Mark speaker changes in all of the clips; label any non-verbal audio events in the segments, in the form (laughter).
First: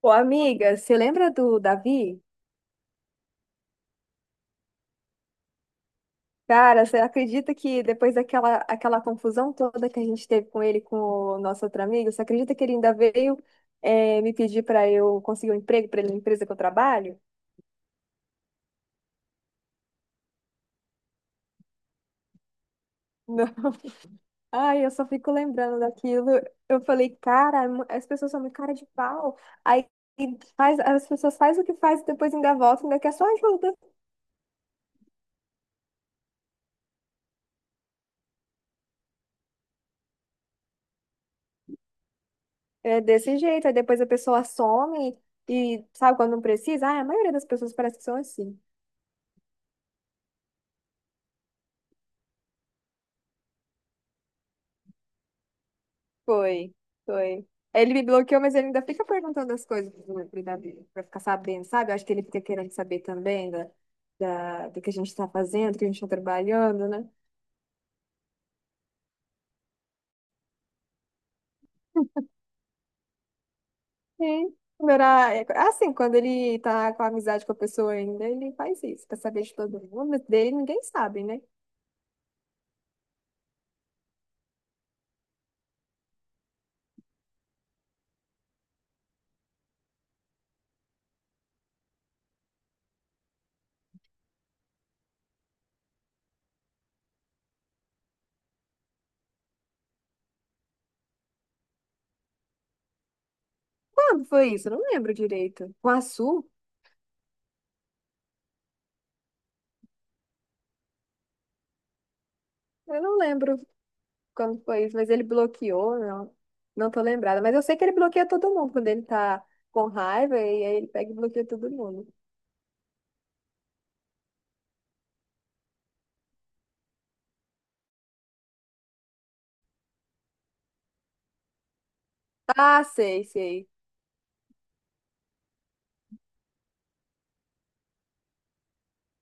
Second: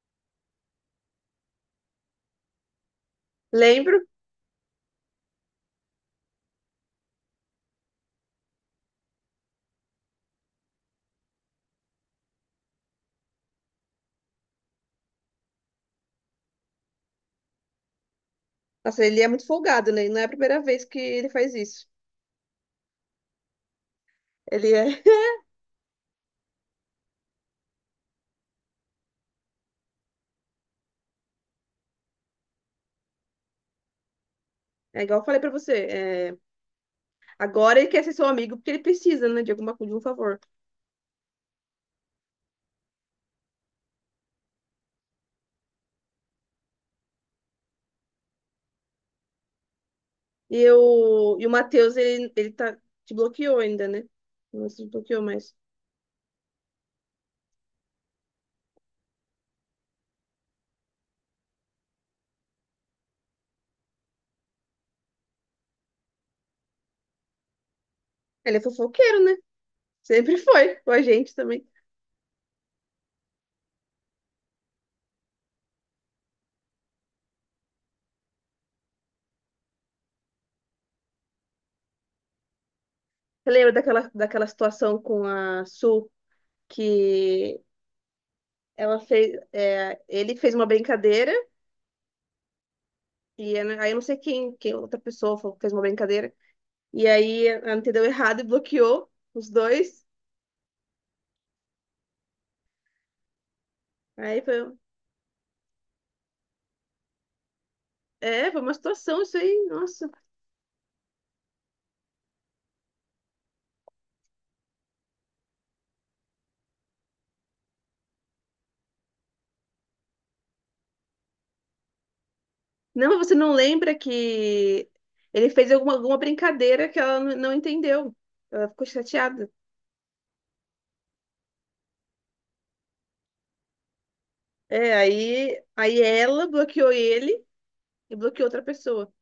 Speaker 1: Pô, amiga, você lembra do Davi?
Speaker 2: Lembro.
Speaker 1: Cara, você acredita que depois daquela aquela confusão toda que a gente teve com ele, com o nosso outro amigo, você acredita que ele ainda veio me pedir para eu conseguir um emprego para ele na empresa que eu trabalho?
Speaker 2: Nossa, ele é muito folgado, né? Não é a primeira vez que ele faz isso.
Speaker 1: Não. (laughs)
Speaker 2: Ele
Speaker 1: Ai, eu
Speaker 2: é,
Speaker 1: só
Speaker 2: (laughs)
Speaker 1: fico lembrando daquilo. Eu falei, cara, as pessoas são muito cara de pau. Aí faz, as pessoas faz o que faz e depois ainda volta, ainda quer só ajuda.
Speaker 2: é igual eu falei pra você. É, agora ele quer ser seu amigo porque ele precisa, né? De alguma coisa, de um favor.
Speaker 1: É desse jeito. Aí depois a pessoa some e sabe quando não precisa? Ah, a maioria das pessoas parece que são assim.
Speaker 2: E o Matheus, ele te bloqueou ainda, né? Não se bloqueou mais.
Speaker 1: Foi, foi. Ele me bloqueou, mas ele ainda fica perguntando as coisas para ficar sabendo, sabe? Eu acho que ele fica querendo saber também do que a gente está fazendo, do que a gente está trabalhando, né?
Speaker 2: Ele é fofoqueiro, né? Sempre foi. Com a gente também.
Speaker 1: Sim. Quando Era, é, assim, Quando ele tá com amizade com a pessoa ainda, ele faz isso, pra saber de todo mundo, mas dele ninguém sabe, né?
Speaker 2: Você lembra daquela situação com a Su que ela fez. É, ele fez uma brincadeira. E né, aí eu não sei quem outra pessoa fez uma brincadeira. E aí ela entendeu errado e bloqueou os dois.
Speaker 1: Quando
Speaker 2: Aí
Speaker 1: foi isso? Eu
Speaker 2: foi,
Speaker 1: não lembro direito. Com a Su?
Speaker 2: é, foi uma situação isso aí, nossa.
Speaker 1: Eu não lembro quando foi isso, mas ele bloqueou, não. Não tô lembrada, mas eu sei que ele bloqueia todo mundo quando ele tá com raiva e aí ele pega e bloqueia todo mundo.
Speaker 2: Não, mas você não lembra que ele fez alguma brincadeira que ela não entendeu. Ela ficou chateada.
Speaker 1: Ah, sei, sei.
Speaker 2: É, aí ela bloqueou ele e bloqueou outra pessoa.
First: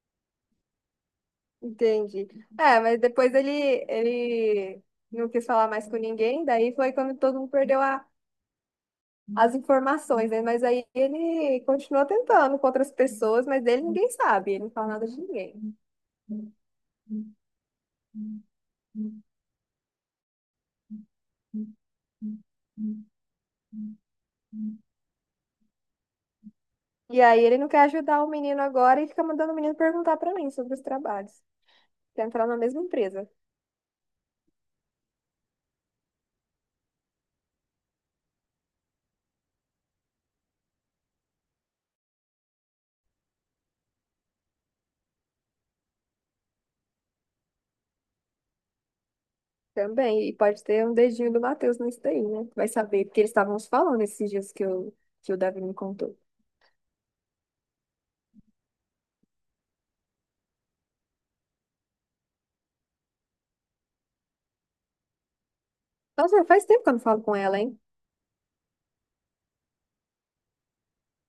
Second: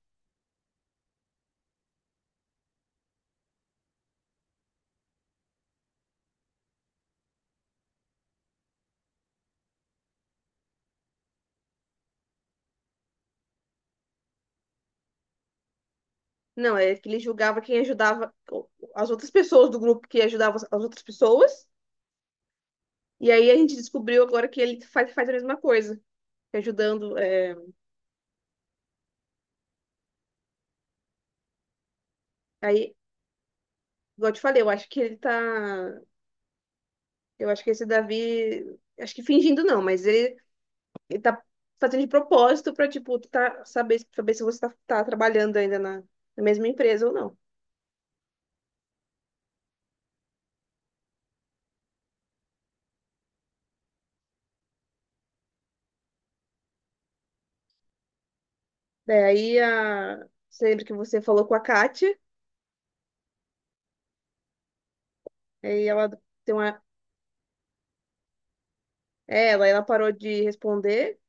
Speaker 1: Entendi. É, mas depois ele não quis falar mais com ninguém, daí foi quando todo mundo perdeu as informações, né? Mas aí ele continuou tentando com outras pessoas, mas dele ninguém sabe, ele não fala nada de ninguém.
Speaker 2: Não, é que ele julgava quem ajudava as outras pessoas do grupo que ajudavam as outras pessoas. E aí a gente descobriu agora que ele faz a mesma coisa, ajudando.
Speaker 1: E aí
Speaker 2: É,
Speaker 1: ele não quer ajudar o menino agora e fica mandando o menino perguntar pra mim sobre os trabalhos. Quer entrar na mesma
Speaker 2: aí,
Speaker 1: empresa.
Speaker 2: igual eu te falei. Eu acho que esse Davi, acho que fingindo não, mas ele tá fazendo de propósito pra, tipo, tá, saber se você tá trabalhando ainda na mesma empresa ou não.
Speaker 1: Também, e pode ter um dedinho do Matheus nisso daí, né? Vai saber, porque eles estavam se falando esses dias que o Davi me contou.
Speaker 2: Daí, você lembra que você falou com a Kátia, aí ela
Speaker 1: Nossa,
Speaker 2: tem
Speaker 1: faz
Speaker 2: uma,
Speaker 1: tempo que eu não falo com ela, hein?
Speaker 2: é, ela parou de responder.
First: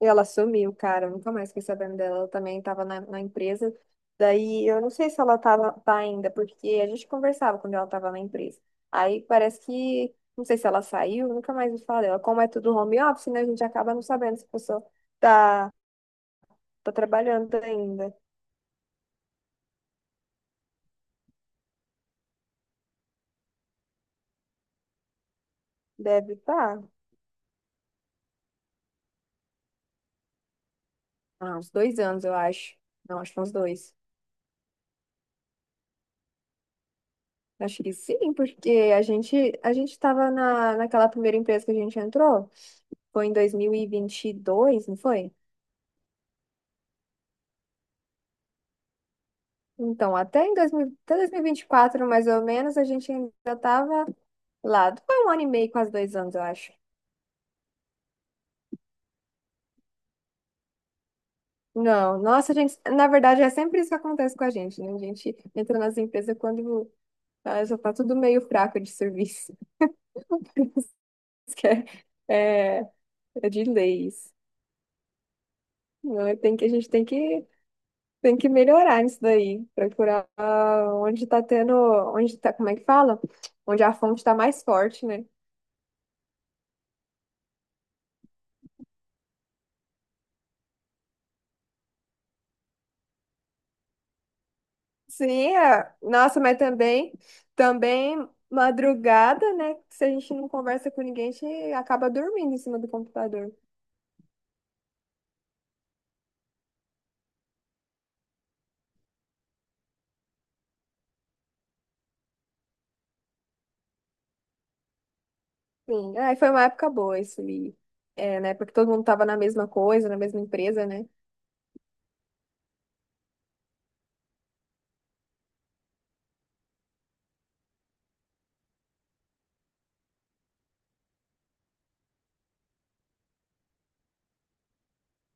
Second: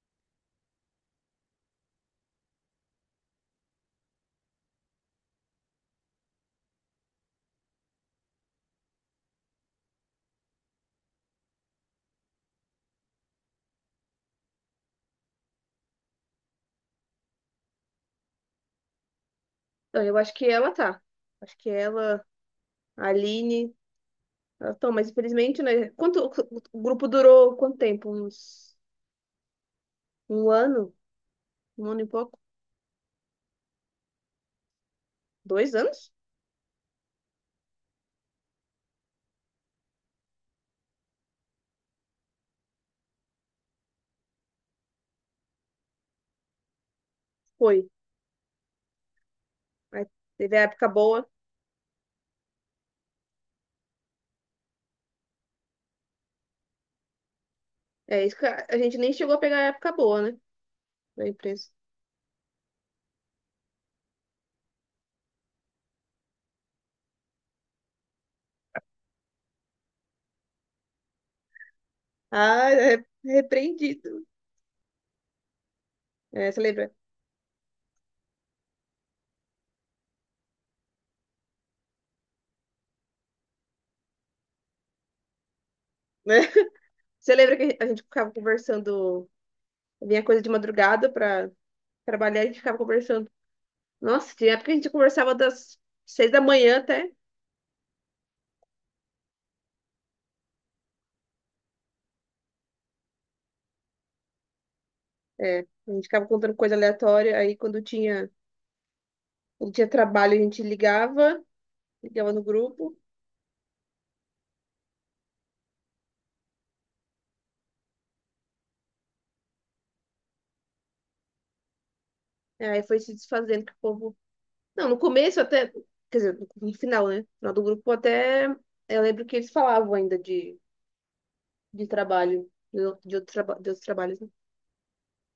Speaker 1: E ela sumiu, cara, eu nunca mais fiquei sabendo dela. Ela também estava na empresa. Daí, eu não sei se ela tá ainda, porque a gente conversava quando ela estava na empresa. Aí parece que, não sei se ela saiu, nunca mais me fala dela. Como é tudo home office, né? A gente acaba não sabendo se a pessoa tá, tá trabalhando ainda.
Speaker 2: Não, eu acho que ela tá. Acho que ela, a Aline, ela tá, mas infelizmente, né?
Speaker 1: Deve estar.
Speaker 2: O
Speaker 1: Tá.
Speaker 2: grupo durou quanto tempo? Um ano?
Speaker 1: Ah, uns
Speaker 2: Um
Speaker 1: dois
Speaker 2: ano e
Speaker 1: anos, eu
Speaker 2: pouco?
Speaker 1: acho. Não, acho que uns dois.
Speaker 2: 2 anos?
Speaker 1: Acho que sim, porque a gente estava naquela primeira empresa que a gente entrou, foi em dois mil e vinte e dois, não foi?
Speaker 2: Foi. Aí
Speaker 1: Então, até em
Speaker 2: teve a época
Speaker 1: 2000, até
Speaker 2: boa.
Speaker 1: dois mil e vinte e quatro mais ou menos, a gente ainda estava lá. Foi um ano e meio, quase dois anos, eu acho.
Speaker 2: É isso que a gente nem chegou a pegar a época boa, né? Da imprensa.
Speaker 1: Não, nossa, gente, na verdade, é sempre isso que acontece com a gente, né? A gente entra nas empresas quando já tá tudo meio fraco de serviço. (laughs) Isso que é,
Speaker 2: Ah,
Speaker 1: é,
Speaker 2: é
Speaker 1: é de
Speaker 2: repreendido.
Speaker 1: leis. Não, é,
Speaker 2: É, você
Speaker 1: a gente
Speaker 2: lembra,
Speaker 1: tem que tem que melhorar isso daí, procurar onde tá tendo, onde tá, como é que fala? Onde a fonte tá mais forte, né?
Speaker 2: né? (laughs) Você lembra que a gente ficava conversando, vinha coisa de madrugada pra trabalhar, a gente ficava conversando. Nossa, tinha época que a gente conversava
Speaker 1: Sim,
Speaker 2: das
Speaker 1: é.
Speaker 2: 6 da
Speaker 1: Nossa, mas
Speaker 2: manhã até.
Speaker 1: também, também madrugada, né? Se a gente não conversa com ninguém, a gente acaba dormindo em cima do computador.
Speaker 2: É, a gente ficava contando coisa aleatória, aí quando tinha trabalho a gente ligava no grupo,
Speaker 1: Sim, aí foi uma época boa isso ali. É, né? Porque todo mundo tava na mesma coisa, na mesma empresa, né?
Speaker 2: aí foi se desfazendo que o povo... Não, no começo até, quer dizer, no final, né? No final do grupo até, eu lembro que eles falavam ainda de trabalho, de outros trabalhos, né?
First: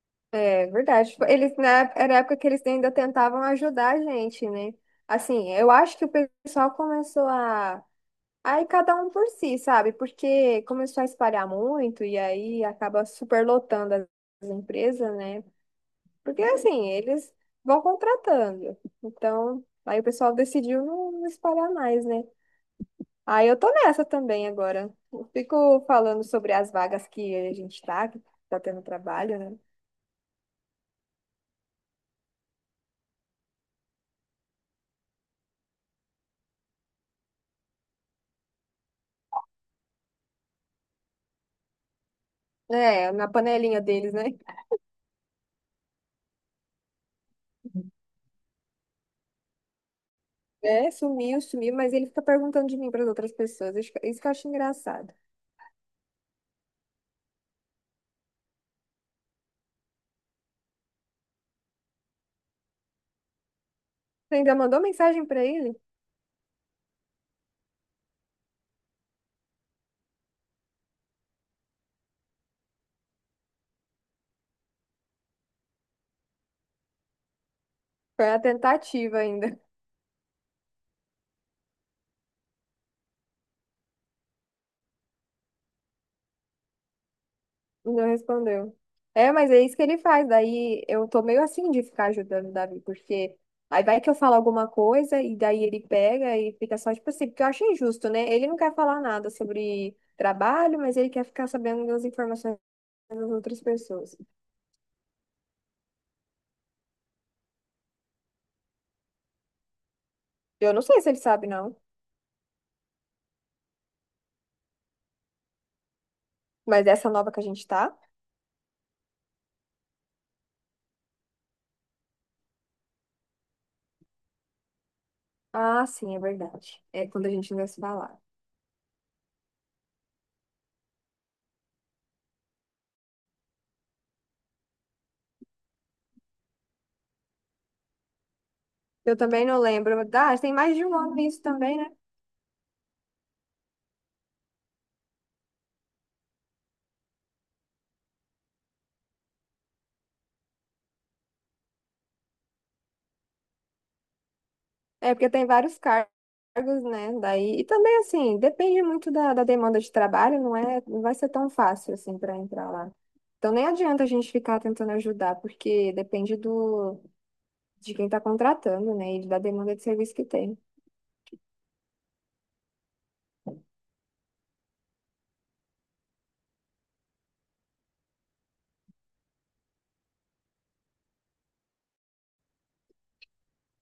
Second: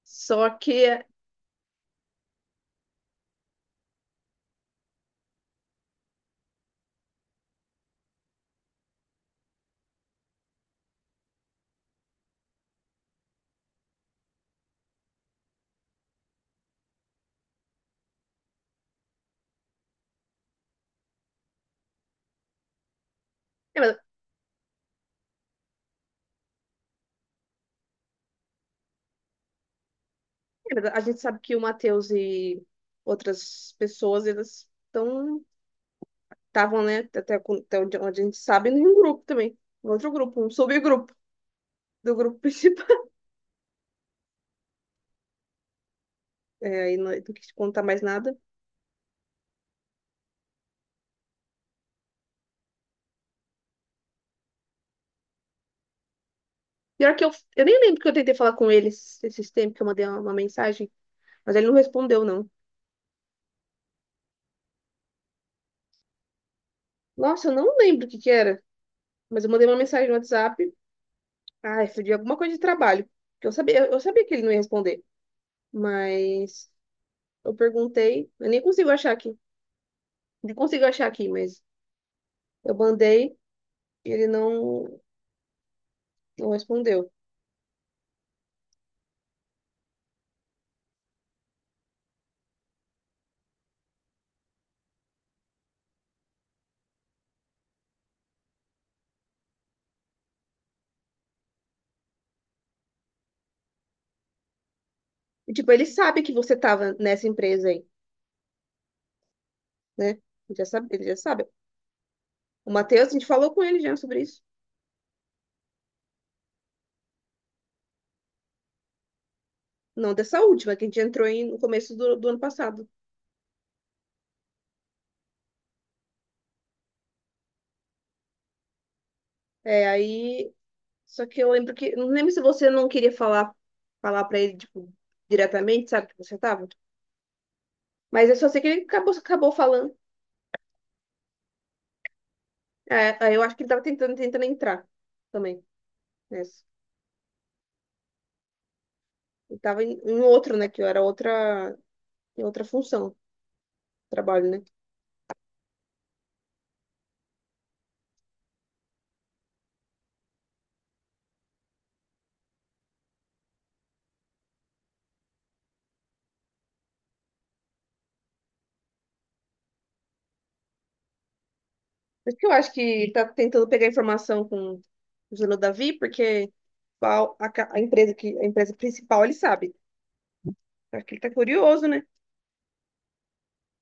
Speaker 2: Só
Speaker 1: É
Speaker 2: que
Speaker 1: verdade. Era a época que eles ainda tentavam ajudar a gente, né? Assim, eu acho que o pessoal começou a. Aí cada um por si, sabe? Porque começou a espalhar muito e aí acaba superlotando as empresas, né? Porque assim, eles vão contratando. Então, aí o pessoal decidiu não espalhar mais, né? Aí eu tô
Speaker 2: mas-
Speaker 1: nessa também agora. Eu fico falando sobre as vagas que a gente que tá tendo trabalho, né?
Speaker 2: é, mas a gente sabe que o Matheus e outras pessoas, eles estavam, né, até, até onde a gente sabe, em um grupo também, em outro grupo, um subgrupo do grupo principal.
Speaker 1: É,
Speaker 2: (laughs)
Speaker 1: na panelinha deles, né?
Speaker 2: É, e não quis contar mais nada.
Speaker 1: É, sumiu, sumiu, mas ele fica perguntando de mim para as outras pessoas. Isso que eu acho engraçado.
Speaker 2: Pior que eu nem lembro que eu tentei falar com ele esses tempos, que eu mandei uma mensagem, mas ele não respondeu, não.
Speaker 1: Você ainda mandou mensagem para ele?
Speaker 2: Nossa, eu não lembro o que que era, mas eu mandei uma mensagem no WhatsApp, de alguma coisa de trabalho, que eu sabia que ele não ia responder. Mas eu
Speaker 1: Foi
Speaker 2: perguntei,
Speaker 1: a
Speaker 2: eu nem consigo achar
Speaker 1: tentativa
Speaker 2: aqui.
Speaker 1: ainda.
Speaker 2: Nem consigo achar aqui, mas eu mandei e ele não respondeu.
Speaker 1: (laughs) Não respondeu. É, mas é isso que ele faz. Daí eu tô meio assim de ficar ajudando o Davi, porque aí vai que eu falo alguma coisa e daí ele pega e fica só tipo assim, porque eu acho injusto, né? Ele não quer falar nada sobre trabalho, mas ele quer ficar sabendo das informações das outras pessoas.
Speaker 2: E, tipo, ele sabe que você tava nessa empresa aí, né? Ele já
Speaker 1: Eu não
Speaker 2: sabe,
Speaker 1: sei
Speaker 2: ele
Speaker 1: se
Speaker 2: já
Speaker 1: ele
Speaker 2: sabe.
Speaker 1: sabe, não,
Speaker 2: O Matheus, a gente falou com ele já sobre isso.
Speaker 1: mas essa nova que a gente tá.
Speaker 2: Não dessa última, que a gente entrou no começo do ano passado.
Speaker 1: Ah, sim, é verdade. É quando a gente não se falar.
Speaker 2: É, aí. Só que eu lembro que. Não lembro se você não queria falar pra ele, tipo, diretamente, sabe, que você tava. Mas eu só sei que ele acabou,
Speaker 1: Eu também
Speaker 2: acabou
Speaker 1: não
Speaker 2: falando.
Speaker 1: lembro. Ah, tem mais de um ano isso também, né?
Speaker 2: É, aí eu acho que ele tava tentando entrar também. Nessa. Eu tava em outro, né? Que eu era outra, em outra função, trabalho, né?
Speaker 1: É porque tem vários cargos, né? Daí, e também, assim, depende muito da demanda de trabalho, não é? Não vai ser tão fácil, assim, para entrar lá. Então, nem adianta a gente ficar tentando ajudar, porque depende de quem está contratando, né? E da demanda de serviço que tem.
Speaker 2: Por isso que eu acho que tá tentando pegar informação com o Zelo Davi, porque a empresa principal ele sabe. Acho que ele tá curioso, né?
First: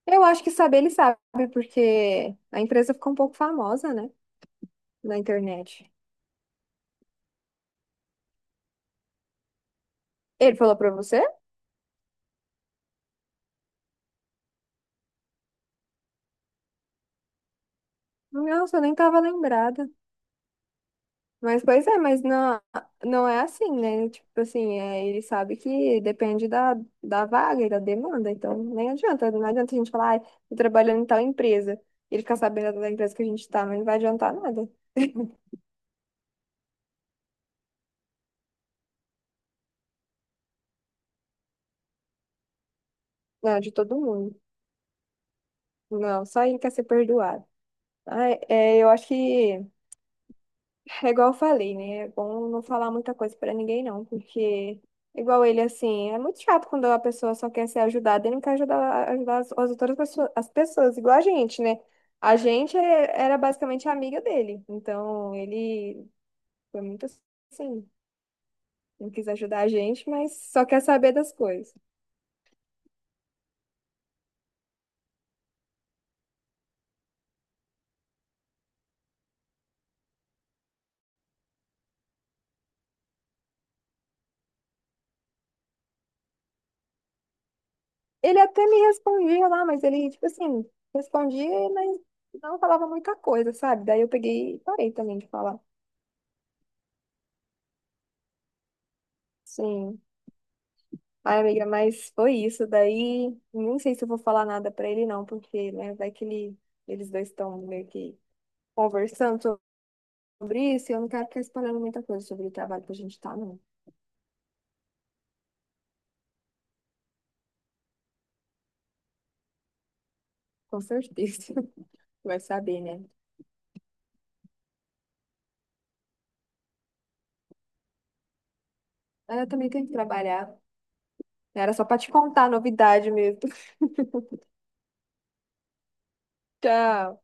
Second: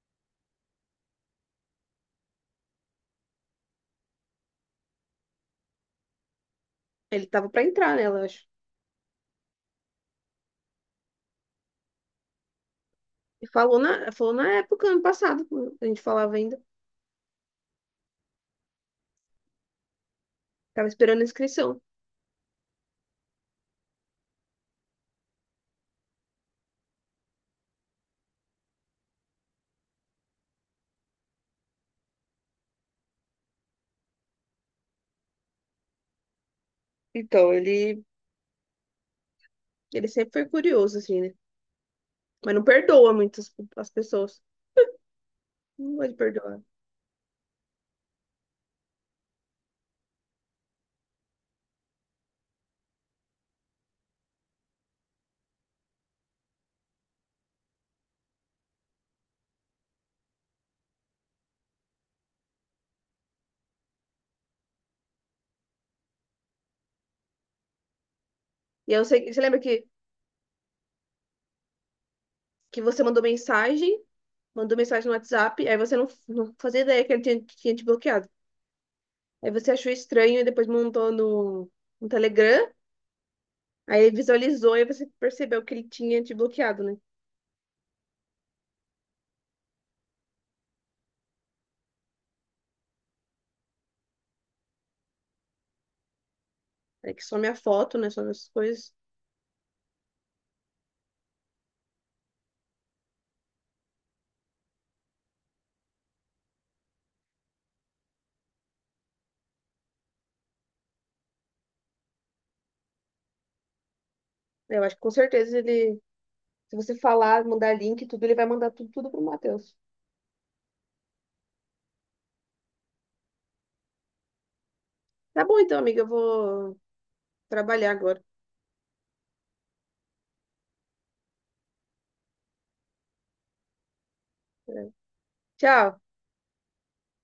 Speaker 1: Eu acho que saber ele sabe, porque a empresa ficou um pouco famosa, né? Na internet.
Speaker 2: Ele tava pra entrar nela, eu acho.
Speaker 1: Ele falou para você?
Speaker 2: E falou na época, ano passado, a gente falava ainda.
Speaker 1: Nossa, eu nem tava lembrada.
Speaker 2: Tava esperando a
Speaker 1: Mas,
Speaker 2: inscrição.
Speaker 1: pois é, mas não, não é assim, né? Tipo assim, é, ele sabe que depende da vaga e da demanda, então nem adianta, não adianta a gente falar, ai, tô trabalhando em tal empresa, e ele ficar sabendo da empresa que a gente tá, mas não vai adiantar nada. (laughs)
Speaker 2: Então, ele sempre foi curioso, assim, né? Mas não perdoa muitas
Speaker 1: Não, de
Speaker 2: as
Speaker 1: todo mundo.
Speaker 2: pessoas. Não gosta de
Speaker 1: Não, só ele
Speaker 2: perdoar.
Speaker 1: quer ser perdoado. Ai, é, eu acho que é igual eu falei, né? É bom não falar muita coisa pra ninguém, não, porque, igual ele, assim, é muito chato quando a pessoa só quer ser ajudada e não quer ajudar, as outras pessoas, as pessoas, igual a gente, né? A gente era basicamente amiga dele, então ele foi muito assim,
Speaker 2: E aí, eu
Speaker 1: não quis
Speaker 2: sei, você lembra
Speaker 1: ajudar a
Speaker 2: que,
Speaker 1: gente, mas só quer saber das coisas.
Speaker 2: que você mandou mensagem no WhatsApp, aí você não fazia ideia que ele tinha te bloqueado. Aí você achou estranho e depois montou no Telegram, aí ele visualizou e você percebeu que ele tinha te bloqueado, né?
Speaker 1: Ele até me respondia lá, mas ele, tipo assim, respondia, mas não falava muita coisa, sabe? Daí eu peguei e parei também de falar.
Speaker 2: Aí que some a foto, né? Some essas coisas.
Speaker 1: Sim. Ai, amiga, mas foi isso. Daí, não sei se eu vou falar nada pra ele, não, porque, né, vai que eles dois estão meio que conversando sobre isso e eu não quero ficar espalhando muita coisa sobre o trabalho que a gente tá, não.
Speaker 2: Eu acho que com certeza ele, se você falar, mandar link, e tudo, ele vai mandar tudo, tudo pro Matheus.
Speaker 1: Com certeza. (laughs) Vai saber, né?
Speaker 2: Tá bom então, amiga, eu vou trabalhar agora.
Speaker 1: Mas eu também tenho que trabalhar. Era só pra te contar a novidade mesmo. (laughs)
Speaker 2: É. Tchau.
Speaker 1: Tchau.